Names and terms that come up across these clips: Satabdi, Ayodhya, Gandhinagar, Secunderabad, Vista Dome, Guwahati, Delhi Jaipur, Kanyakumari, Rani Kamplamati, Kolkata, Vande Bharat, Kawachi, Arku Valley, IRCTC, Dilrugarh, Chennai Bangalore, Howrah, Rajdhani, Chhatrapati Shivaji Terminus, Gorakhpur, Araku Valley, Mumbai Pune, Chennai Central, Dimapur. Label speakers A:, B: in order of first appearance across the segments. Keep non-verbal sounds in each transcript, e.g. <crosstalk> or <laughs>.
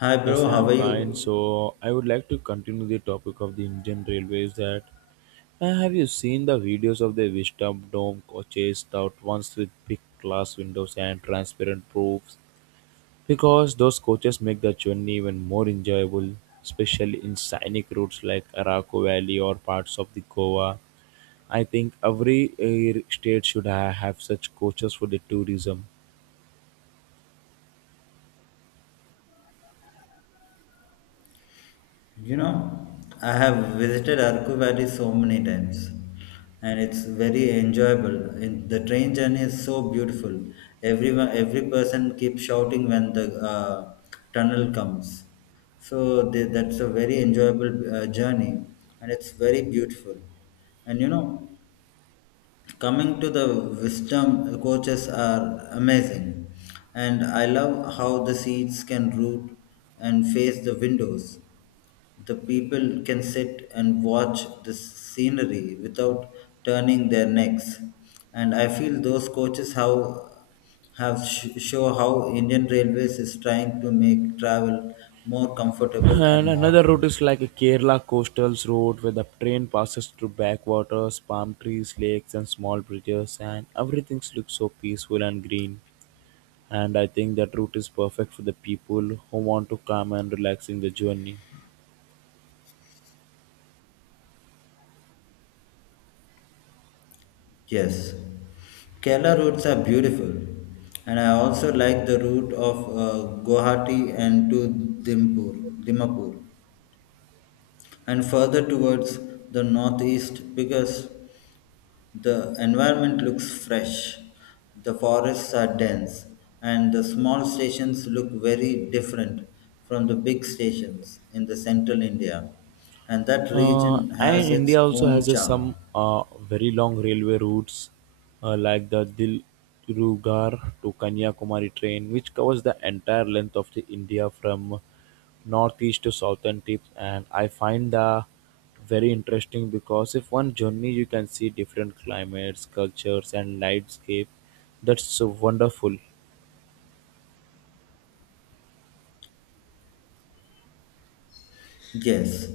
A: Hi
B: Yes,
A: bro, how
B: I'm
A: are
B: fine.
A: you?
B: So I would like to continue the topic of the Indian Railways. That Have you seen the videos of the Vista Dome coaches out once with big glass windows and transparent roofs? Because those coaches make the journey even more enjoyable, especially in scenic routes like Araku Valley or parts of the Goa. I think every state should have such coaches for the tourism.
A: You know, I have visited Arku Valley so many times and it's very enjoyable. And the train journey is so beautiful. Everyone, every person keeps shouting when the tunnel comes. So they, that's a very enjoyable journey and it's very beautiful. And you know, coming to the wisdom coaches are amazing, and I love how the seats can root and face the windows, the people can sit and watch the scenery without turning their necks, and I feel those coaches how show how Indian railways is trying to make travel more comfortable
B: And
A: and
B: another
A: modern.
B: route is like a Kerala coastal road where the train passes through backwaters, palm trees, lakes, and small bridges, and everything looks so peaceful and green. And I think that route is perfect for the people who want to come and relax in the journey.
A: Yes, Kerala routes are beautiful, and I also like the route of Guwahati and to Dimpur, Dimapur, and further towards the northeast because the environment looks fresh, the forests are dense, and the small stations look very different from the big stations in the central India, and that region
B: And
A: has its
B: India also
A: own
B: has a,
A: charm.
B: some very long railway routes like the Dilrugarh to Kanyakumari train, which covers the entire length of the India from northeast to southern tip. And I find the very interesting because if one journey you can see different climates, cultures, and landscape. That's so wonderful.
A: Yes,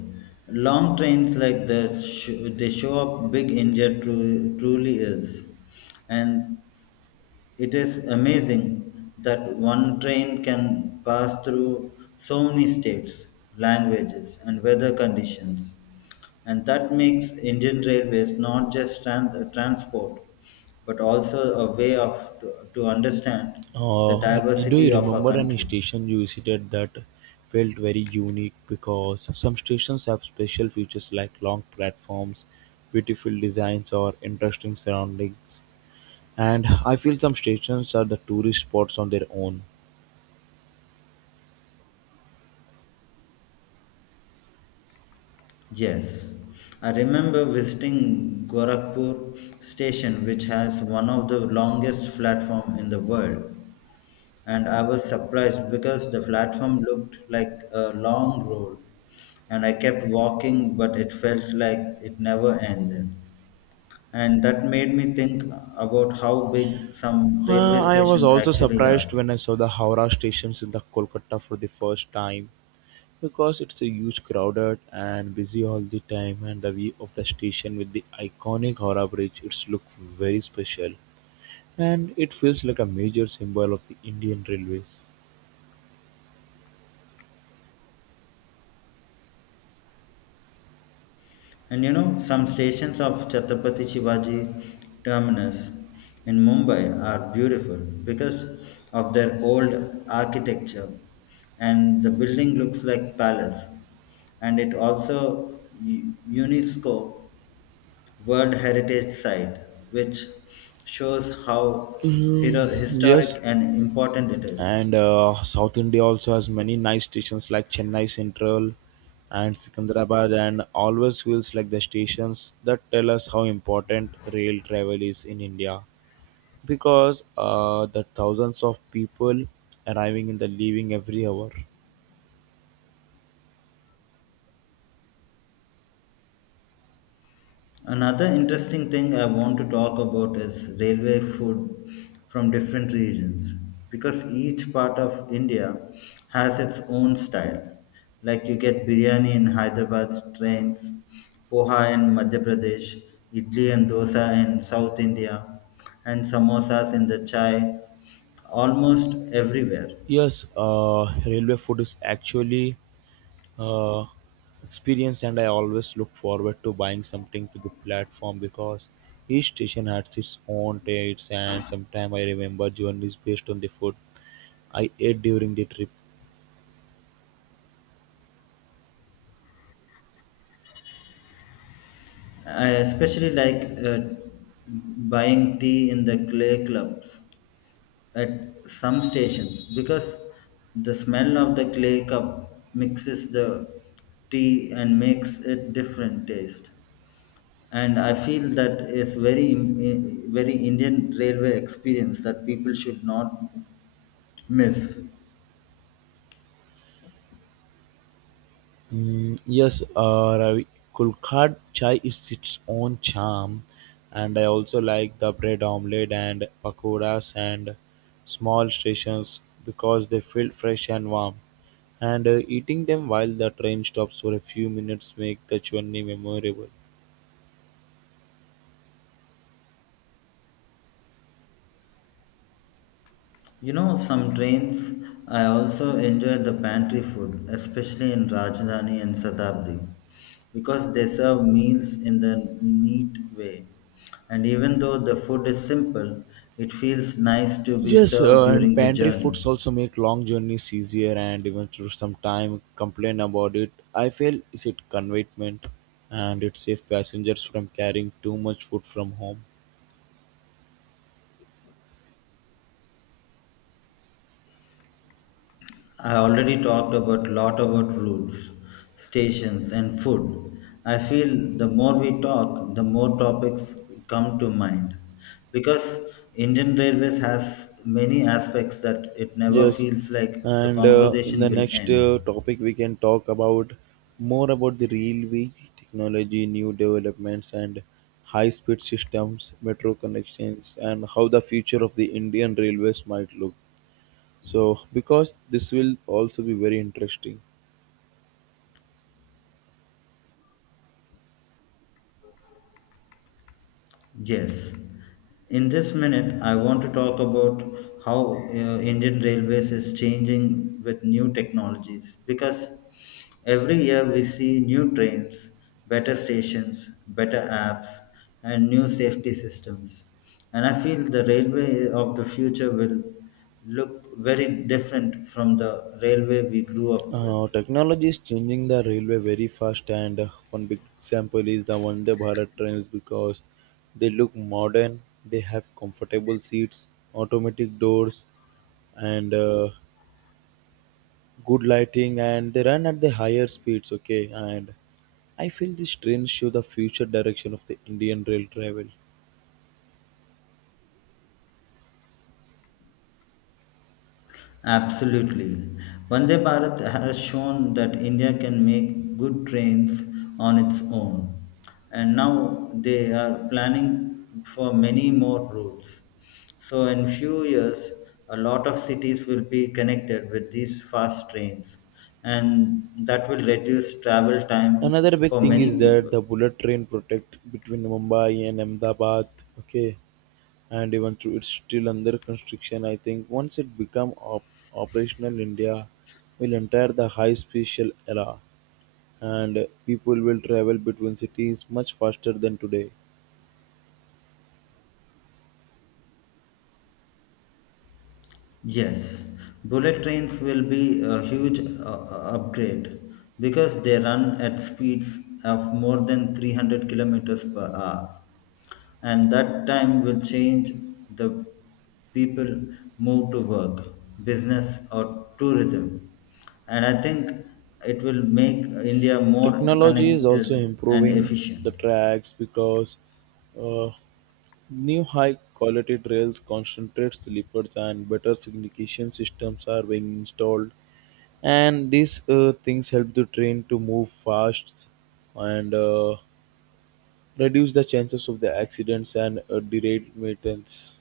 A: long trains like they show up big India truly is, and it is amazing that one train can pass through so many states, languages, and weather conditions, and that makes Indian railways not just transport, but also a way to understand the
B: Do you
A: diversity of our
B: remember any
A: country.
B: station you visited that felt very unique? Because some stations have special features like long platforms, beautiful designs, or interesting surroundings. And I feel some stations are the tourist spots on their own.
A: Yes, I remember visiting Gorakhpur station, which has one of the longest platform in the world. And I was surprised because the platform looked like a long road. And I kept walking, but it felt like it never ended. And that made me think about how big some railway
B: I was
A: stations
B: also
A: actually are.
B: surprised when I saw the Howrah stations in the Kolkata for the first time because it's a huge crowded and busy all the time, and the view of the station with the iconic Howrah bridge it's look very special. And it feels like a major symbol of the Indian Railways.
A: And you know, some stations of Chhatrapati Shivaji Terminus in Mumbai are beautiful because of their old architecture and the building looks like palace, and it also UNESCO World Heritage Site which shows how
B: Mm,
A: historic
B: yes,
A: and important it is.
B: and South India also has many nice stations like Chennai Central and Secunderabad, and always feels like the stations that tell us how important rail travel is in India because the thousands of people arriving and the leaving every hour.
A: Another interesting thing I want to talk about is railway food from different regions because each part of India has its own style. Like you get biryani in Hyderabad trains, poha in Madhya Pradesh, idli and dosa in South India, and samosas in the chai almost everywhere.
B: Yes, railway food is actually uh, experience, and I always look forward to buying something to the platform because each station has its own tastes, and sometimes I remember journeys based on the food I ate during the trip.
A: I especially like buying tea in the clay clubs at some stations because the smell of the clay cup mixes the tea and makes it different taste, and I feel that is very very Indian railway experience that people should not miss.
B: Mm, yes, Ravi, Kolkata chai is its own charm, and I also like the bread omelette and pakoras and small stations because they feel fresh and warm. And eating them while the train stops for a few minutes make the journey memorable.
A: You know, some trains I also enjoy the pantry food, especially in Rajdhani and Satabdi, because they serve meals in the neat way. And even though the food is simple, it feels nice to be
B: Yes,
A: served
B: and
A: during the
B: pantry
A: journey.
B: foods also make long journeys easier, and even through some time complain about it. I feel is it conveyment, and it saves passengers from carrying too much food from home.
A: I already talked about lot about routes, stations, and food. I feel the more we talk, the more topics come to mind, because Indian Railways has many aspects that it never
B: Yes,
A: feels like the
B: and in
A: conversation
B: the
A: will
B: next
A: end.
B: topic, we can talk about more about the railway technology, new developments, and high-speed systems, metro connections, and how the future of the Indian railways might look. So, because this will also be very interesting.
A: Yes. In this minute, I want to talk about how Indian Railways is changing with new technologies because every year we see new trains, better stations, better apps, and new safety systems. And I feel the railway of the future will look very different from the railway we grew up with.
B: Technology is changing the railway very fast, and one big example is the Vande Bharat trains because they look modern, they have comfortable seats, automatic doors, and good lighting, and they run at the higher speeds. Okay, and I feel these trains show the future direction of the Indian rail travel.
A: Absolutely. Vande Bharat has shown that India can make good trains on its own, and now they are planning for many more routes. So, in few years, a lot of cities will be connected with these fast trains, and that will reduce travel time
B: Another big
A: for
B: thing
A: many
B: is that
A: people.
B: the bullet train protect between Mumbai and Ahmedabad. Okay, and even though it's still under construction, I think once it become operational, India will enter the high special era, and people will travel between cities much faster than today.
A: Yes, bullet trains will be a huge upgrade because they run at speeds of more than 300 kilometers per hour, and that time will change the people move to work, business, or tourism. And I think it will make India more
B: Technology is also
A: connected and
B: improving the
A: efficient.
B: tracks because uh, new high quality trails, concentrate sleepers, and better signalization systems are being installed. And these things help the train to move fast and reduce the chances of the accidents and derailments.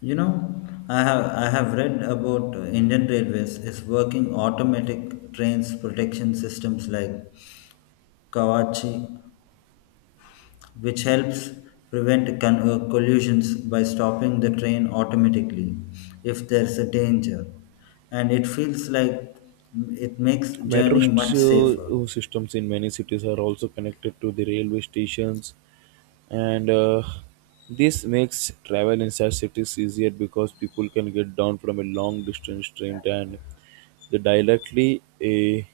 A: You know, I have read about Indian Railways is working automatic trains protection systems like Kawachi, which helps prevent collisions by stopping the train automatically if there's a danger, and it feels like it makes
B: Metro
A: journey much
B: st-
A: safer.
B: uh, systems in many cities are also connected to the railway stations, and this makes travel inside cities easier because people can get down from a long distance train and they directly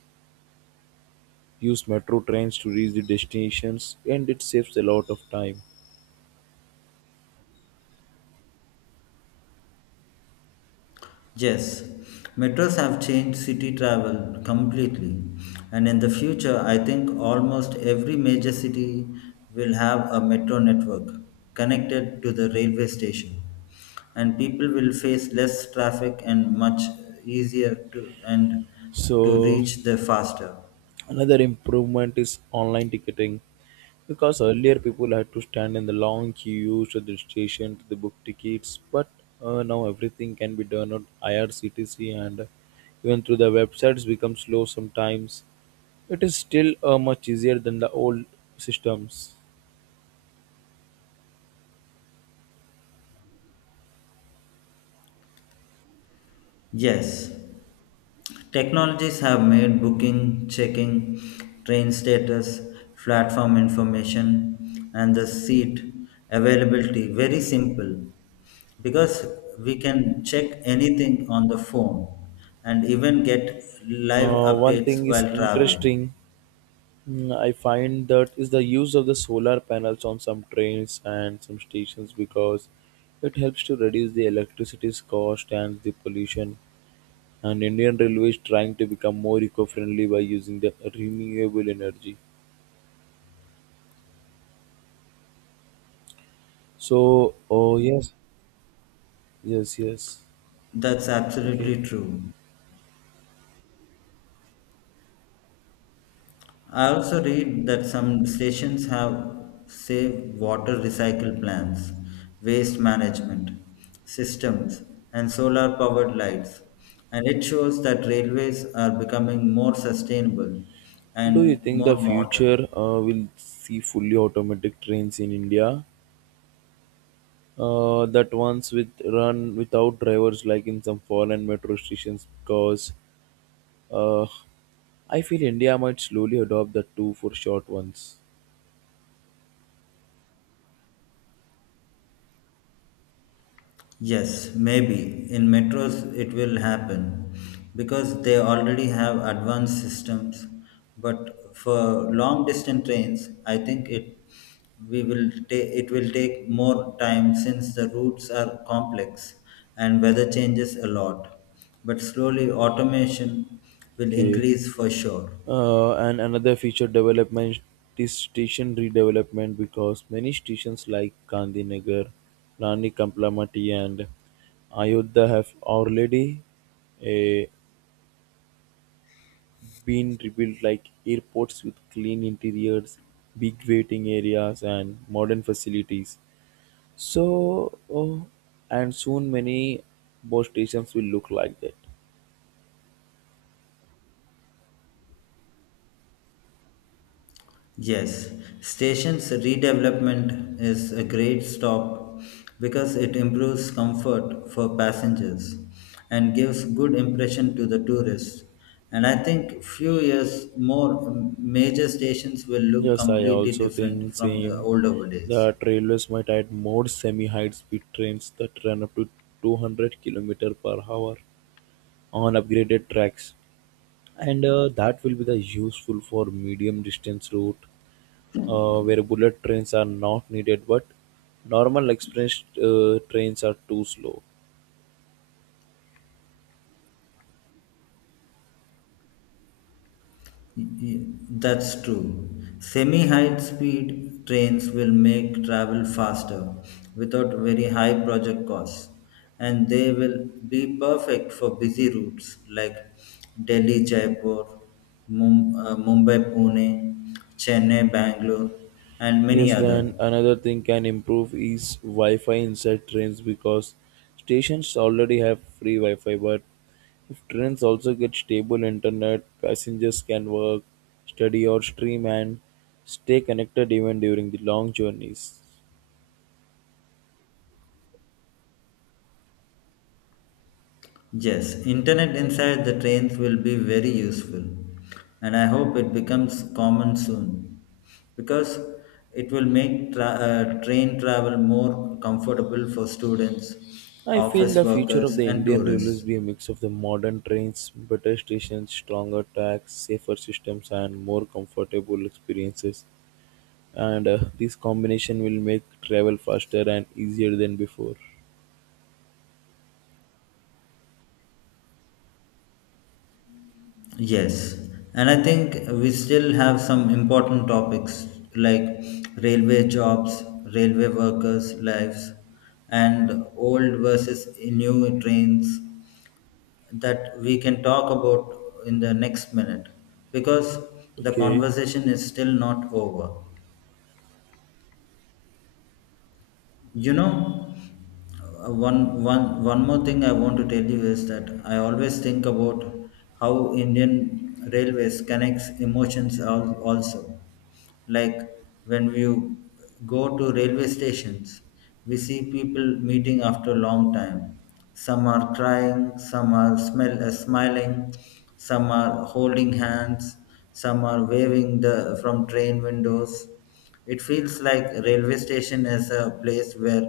B: use metro trains to reach the destinations, and it saves a lot of time.
A: Yes, metros have changed city travel completely, and in the future, I think almost every major city will have a metro network connected to the railway station, and people will face less traffic and much easier to
B: So
A: reach there faster.
B: another improvement is online ticketing because earlier people had to stand in the long queues at the station to the book tickets, but now everything can be done on IRCTC, and even through the websites become slow sometimes. It is still much easier than the old systems.
A: Yes, technologies have made booking, checking, train status, platform information, and the seat availability very simple because we can check anything on the phone and even get live
B: One
A: updates
B: thing is
A: while traveling.
B: interesting. Mm, I find that is the use of the solar panels on some trains and some stations because it helps to reduce the electricity's cost and the pollution. And Indian Railway is trying to become more eco-friendly by using the renewable energy. So, oh yes, yes, yes.
A: That's
B: Okay.
A: absolutely true. I also read that some stations have save water recycle plans, waste management systems, and solar powered lights. And it shows that railways are becoming more sustainable
B: Do you
A: and
B: think the
A: more modern.
B: future will see fully automatic trains in India? That ones with run without drivers, like in some foreign metro stations, because Uh, I feel India might slowly adopt the two for short ones.
A: Yes, maybe. In metros, it will happen because they already have advanced systems. But for long distance trains, I think it will take more time since the routes are complex and weather changes a lot. But slowly, automation will
B: Okay.
A: increase for sure.
B: And another feature development is station redevelopment because many stations like Gandhinagar, Rani Kamplamati, and Ayodhya have already uh, been rebuilt like airports with clean interiors, big waiting areas, and modern facilities. So, and soon many more stations will look like that.
A: Yes, station's redevelopment is a great stop because it improves comfort for passengers and gives good impression to the tourists. And I think few years more major stations will look
B: Yes, I
A: completely
B: also
A: different
B: think
A: from the
B: same.
A: older days.
B: The trailers might add more semi-high speed trains that run up to 200 km per hour on upgraded tracks. And that will be the useful for medium distance route where bullet trains are not needed but normal express trains are too slow.
A: That's true. Semi high speed trains will make travel faster without very high project costs, and they will be perfect for busy routes like Delhi Jaipur, Mumbai Pune, Chennai Bangalore, and many
B: Yes,
A: other.
B: then another thing can improve is Wi-Fi inside trains because stations already have free Wi-Fi. But if trains also get stable internet, passengers can work, study, or stream and stay connected even during the long journeys.
A: Yes, internet inside the trains will be very useful and I hope it becomes common soon because it will make train travel more comfortable for students,
B: I feel
A: office
B: the future
A: workers
B: of the
A: and
B: Indian Railways
A: tourists.
B: be a mix of the modern trains, better stations, stronger tracks, safer systems, and more comfortable experiences. And this combination will make travel faster and easier than before.
A: Yes, and I think we still have some important topics like railway jobs, railway workers' lives, and old versus new trains, that we can talk about in the next minute because the
B: Okay.
A: conversation is still not over. You know, one more thing I want to tell you is that I always think about how Indian railways connects emotions also, like when we go to railway stations we see people meeting after a long time, some are crying, some are smiling, some are holding hands, some are waving the from train windows. It feels like a railway station is a place where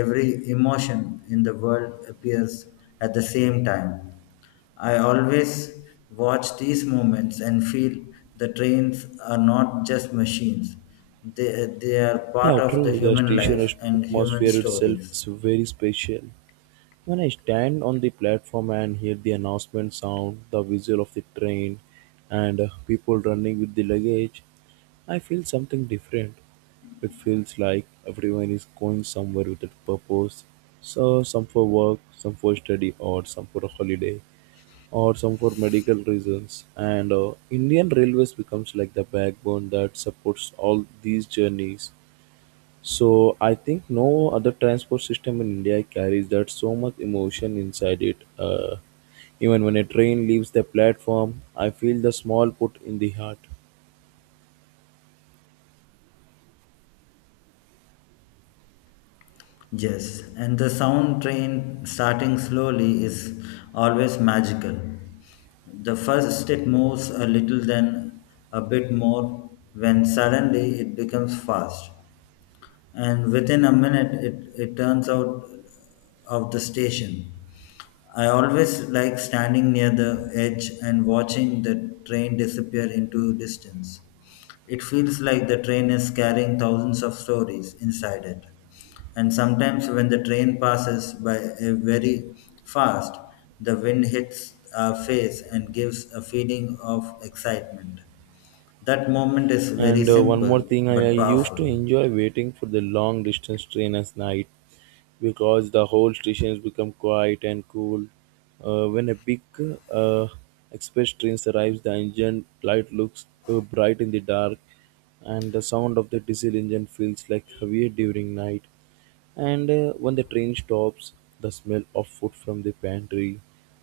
A: every emotion in the world appears at the same time. I always watch these moments and feel the trains are not just machines. They are part
B: Yeah,
A: of
B: true,
A: the
B: the
A: human
B: station
A: life
B: as-
A: and human
B: atmosphere itself
A: stories.
B: is very special. When I stand on the platform and hear the announcement sound, the whistle of the train, and people running with the luggage, I feel something different. It feels like everyone is going somewhere with a purpose, so some for work, some for study, or some for a holiday, or some for medical reasons. And Indian Railways becomes like the backbone that supports all these journeys. So I think no other transport system in India carries that so much emotion inside it. Even when a train leaves the platform, I feel the small put in the heart.
A: Yes, and the sound train starting slowly is always magical. The first it moves a little, then a bit more, when suddenly it becomes fast and within a minute it turns out of the station. I always like standing near the edge and watching the train disappear into distance. It feels like the train is carrying thousands of stories inside it. And sometimes when the train passes by very fast, the wind hits our face and gives a feeling of excitement. That moment is very
B: And one more
A: simple
B: thing, I
A: but
B: used to
A: powerful.
B: enjoy waiting for the long distance train at night because the whole station has become quiet and cool. When a big uh, express train arrives, the engine light looks bright in the dark, and the sound of the diesel engine feels like heavier during night. And when the train stops, the smell of food from the pantry,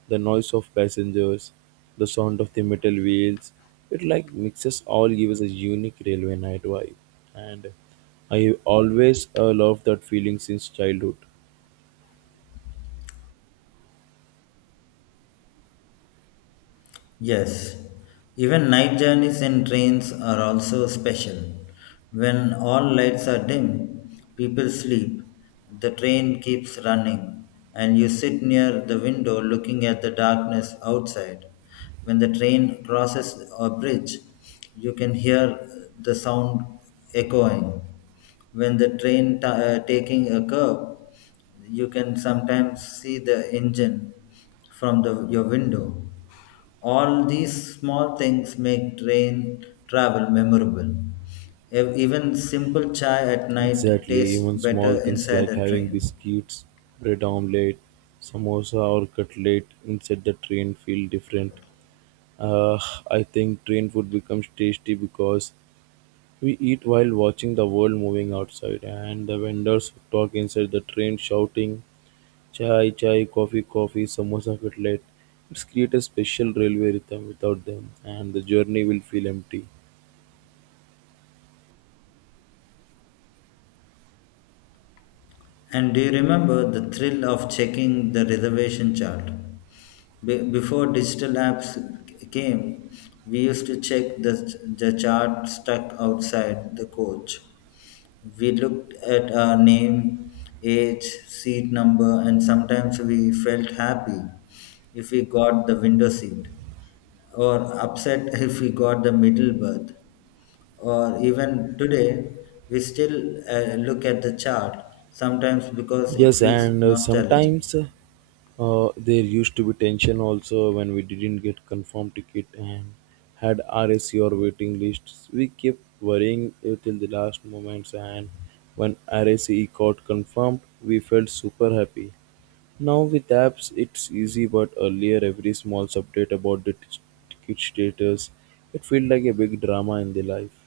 B: the noise of passengers, the sound of the metal wheels, it like mixes all gives a unique railway night vibe. And I always love that feeling since childhood.
A: Yes, even night journeys in trains are also special. When all lights are dim, people sleep, the train keeps running, and you sit near the window looking at the darkness outside. When the train crosses a bridge, you can hear the sound echoing. When the train taking a curve, you can sometimes see the engine from your window. All these small things make train travel memorable. Even simple chai at night
B: Exactly,
A: tastes
B: even small
A: better
B: things
A: inside
B: like
A: a
B: having
A: train.
B: biscuits, bread omelette, samosa or cutlet inside the train feel different. Uh, I think train food becomes tasty because we eat while watching the world moving outside, and the vendors talk inside the train shouting, Chai, chai, coffee, coffee, samosa, cutlet. It's create a special railway rhythm without them, and the journey will feel empty.
A: And do you remember the thrill of checking the reservation chart? Before digital apps came, we used to check the chart stuck outside the coach. We looked at our name, age, seat number, and sometimes we felt happy if we got the window seat or upset if we got the middle berth, or even today we still look at the chart sometimes because it
B: Yes,
A: feels
B: and
A: nostalgic.
B: sometimes there used to be tension also when we didn't get confirmed ticket and had RSC or waiting lists. We kept worrying till the last moments, and when RSC got confirmed, we felt super happy. Now with apps it's easy but earlier every small update about the ticket status it felt like a big drama in the life.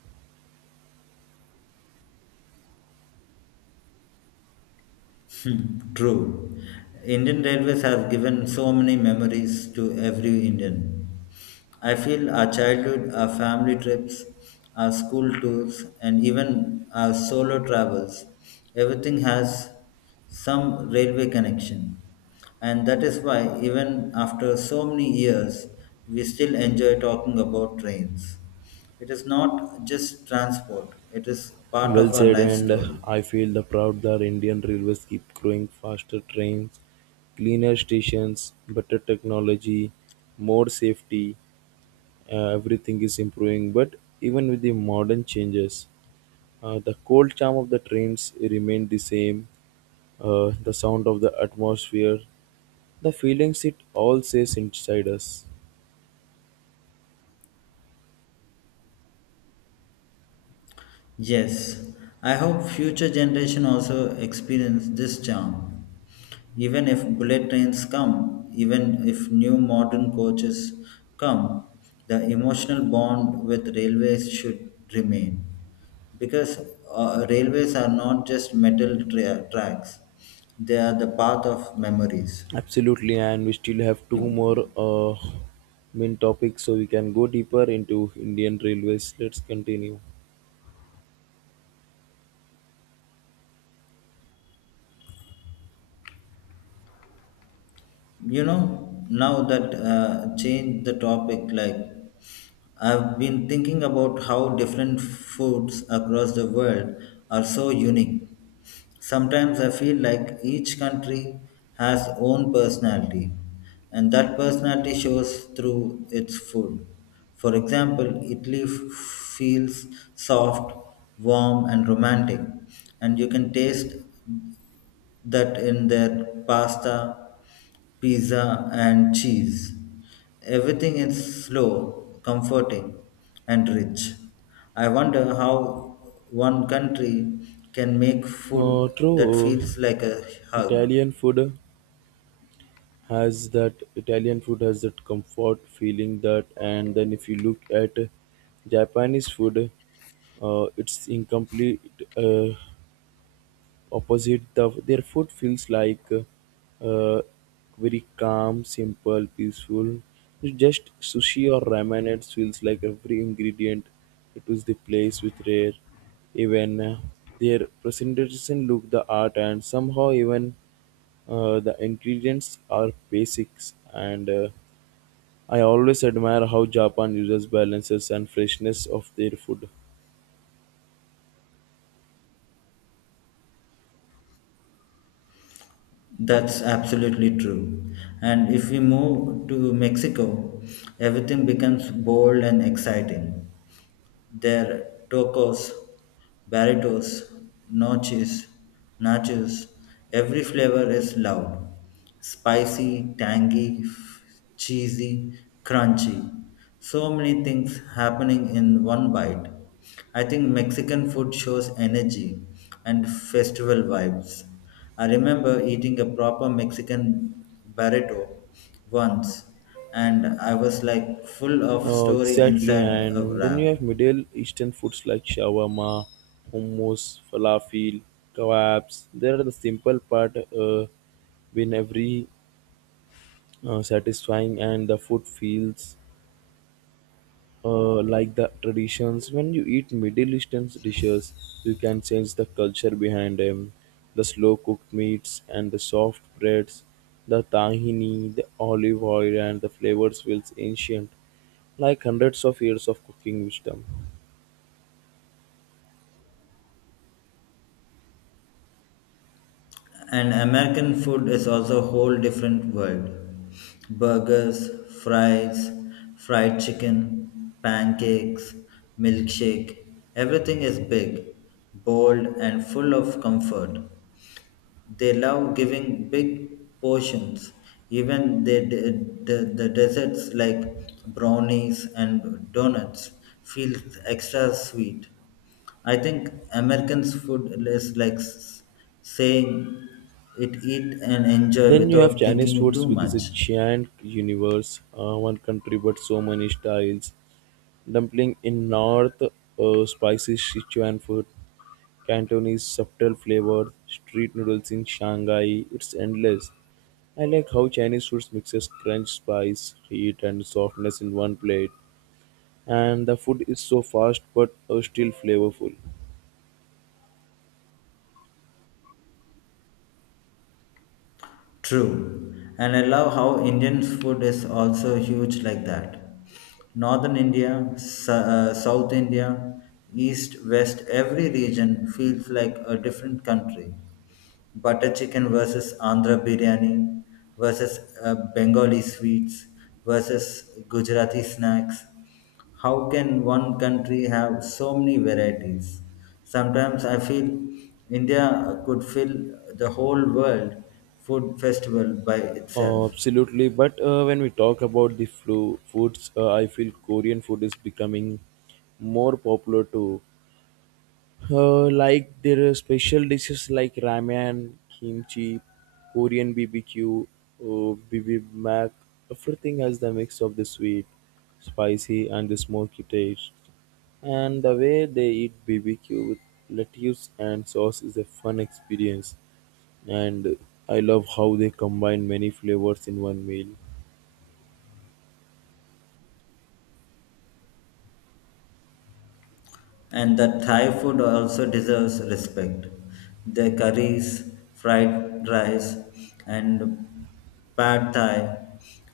A: <laughs> True. Indian Railways has given so many memories to every Indian. I feel our childhood, our family trips, our school tours, and even our solo travels, everything has some railway connection. And that is why, even after so many years, we still enjoy talking about trains. It is not just transport, it is part
B: Well
A: of our
B: said,
A: life
B: and
A: story.
B: I feel the proud that Indian railways keep growing faster trains, cleaner stations, better technology, more safety, everything is improving but even with the modern changes the cold charm of the trains remained the same. The sound of the atmosphere, the feelings it all says inside us.
A: Yes, I hope future generation also experience this charm. Even if bullet trains come, even if new modern coaches come, the emotional bond with railways should remain. Because railways are not just metal tracks, they are the path of memories.
B: Absolutely, and we still have two more main topics, so we can go deeper into Indian railways. Let's continue.
A: You know, now that change the topic, like, I've been thinking about how different foods across the world are so unique. Sometimes I feel like each country has own personality and that personality shows through its food. For example, Italy feels soft, warm and romantic, and you can taste that in their pasta, pizza, and cheese. Everything is slow, comforting, and rich. I wonder how one country can make
B: Uh,
A: food that
B: true, uh,
A: feels like a hug.
B: Italian food has that Italian food has that comfort feeling that, and then if you look at Japanese food, it's incomplete. Opposite the, their food feels like uh, very calm simple peaceful. It's just sushi or ramen, it feels like every ingredient it was the place with rare, even their presentation look the art, and somehow even the ingredients are basics, and I always admire how Japan uses balances and freshness of their food.
A: That's absolutely true. And if we move to Mexico, everything becomes bold and exciting. Their tacos, burritos, noches, nachos, every flavor is loud. Spicy, tangy, cheesy, crunchy. So many things happening in one bite. I think Mexican food shows energy and festival vibes. I remember eating a proper Mexican burrito once and I was like full of
B: Uh,
A: story
B: exactly,
A: inside a
B: and then you have
A: wrap.
B: Middle Eastern foods like shawarma, hummus, falafel, kebabs. They are the simple part, been every satisfying, and the food feels like the traditions. When you eat Middle Eastern dishes, you can sense the culture behind them, the slow cooked meats and the soft breads, the tahini, the olive oil, and the flavors feels ancient, like hundreds of years of cooking wisdom.
A: And American food is also a whole different world. Burgers, fries, fried chicken, pancakes, milkshake, everything is big, bold, and full of comfort. They love giving big portions, even the desserts like brownies and donuts feel extra sweet. I think Americans' food is like saying it eat and enjoy
B: Then you have
A: without
B: Chinese
A: thinking
B: foods,
A: too
B: which is a
A: much.
B: giant universe, one country but so many styles. Dumpling in north, spicy Sichuan food, Cantonese subtle flavors, street noodles in Shanghai. It's endless. I like how Chinese foods mixes crunch, spice, heat, and softness in one plate, and the food is so fast but still flavorful.
A: True. And I love how Indian food is also huge like that. Northern India, South India, East, West, every region feels like a different country. Butter chicken versus Andhra biryani versus Bengali sweets versus Gujarati snacks. How can one country have so many varieties? Sometimes I feel India could fill the whole world food festival by
B: Uh,
A: itself.
B: absolutely, but when we talk about the flu foods, I feel Korean food is becoming more popular too. Like there are special dishes like ramen, kimchi, Korean BBQ, bibimbap. Everything has the mix of the sweet, spicy, and the smoky taste. And the way they eat BBQ with lettuce and sauce is a fun experience. And I love how they combine many flavors in one meal.
A: And the Thai food also deserves respect. Their curries, fried rice, and pad thai,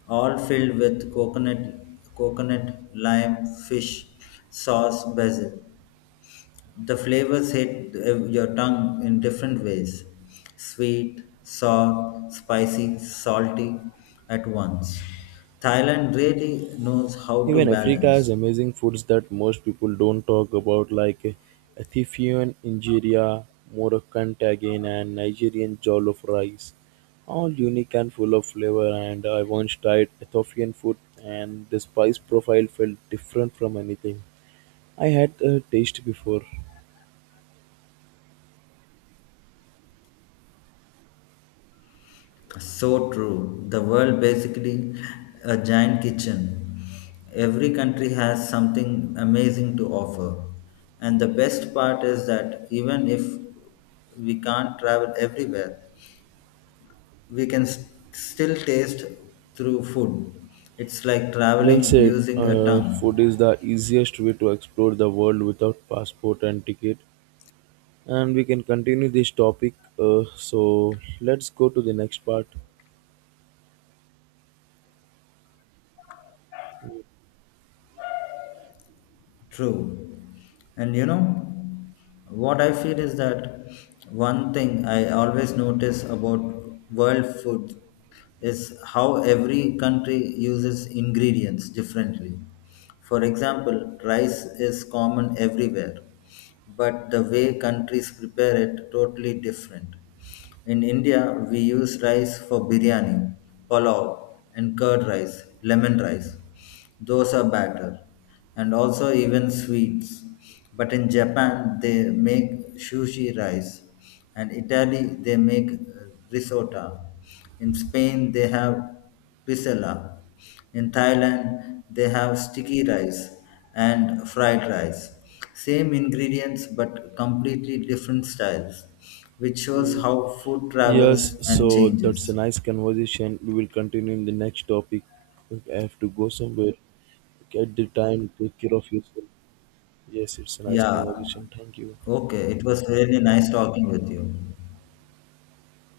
A: all filled with coconut, lime, fish, sauce, basil. The flavors hit your tongue in different ways sweet, sour, spicy, salty at once. Thailand really knows how to
B: Even Africa has
A: balance.
B: amazing foods that most people don't talk about, like Ethiopian injera, Moroccan tagine and Nigerian jollof rice. All unique and full of flavor, and I once tried Ethiopian food and the spice profile felt different from anything I had a taste before.
A: So true. The world basically a giant kitchen. Every country has something amazing to offer. And the best part is that even if we can't travel everywhere, we can still taste through food. It's like
B: Well
A: traveling
B: said,
A: using a tongue.
B: food is the easiest way to explore the world without passport and ticket. And we can continue this topic. So let's go to the next part.
A: True. And you know, what I feel is that one thing I always notice about world food is how every country uses ingredients differently. For example, rice is common everywhere, but the way countries prepare it totally different. In India, we use rice for biryani, pulao, and curd rice, lemon rice. Those are better, and also even sweets. But in Japan, they make sushi rice, and Italy, they make risotto. In Spain, they have pisela. In Thailand, they have sticky rice and fried rice. Same ingredients, but completely different styles, which shows
B: Okay.
A: how food
B: Yes,
A: travels and
B: so that's a
A: changes.
B: nice conversation. We will continue in the next topic. I have to go somewhere. At the time, take care of yourself. Yes, it's a nice
A: Yeah.
B: conversation. Thank you.
A: Okay. It was really nice talking with you.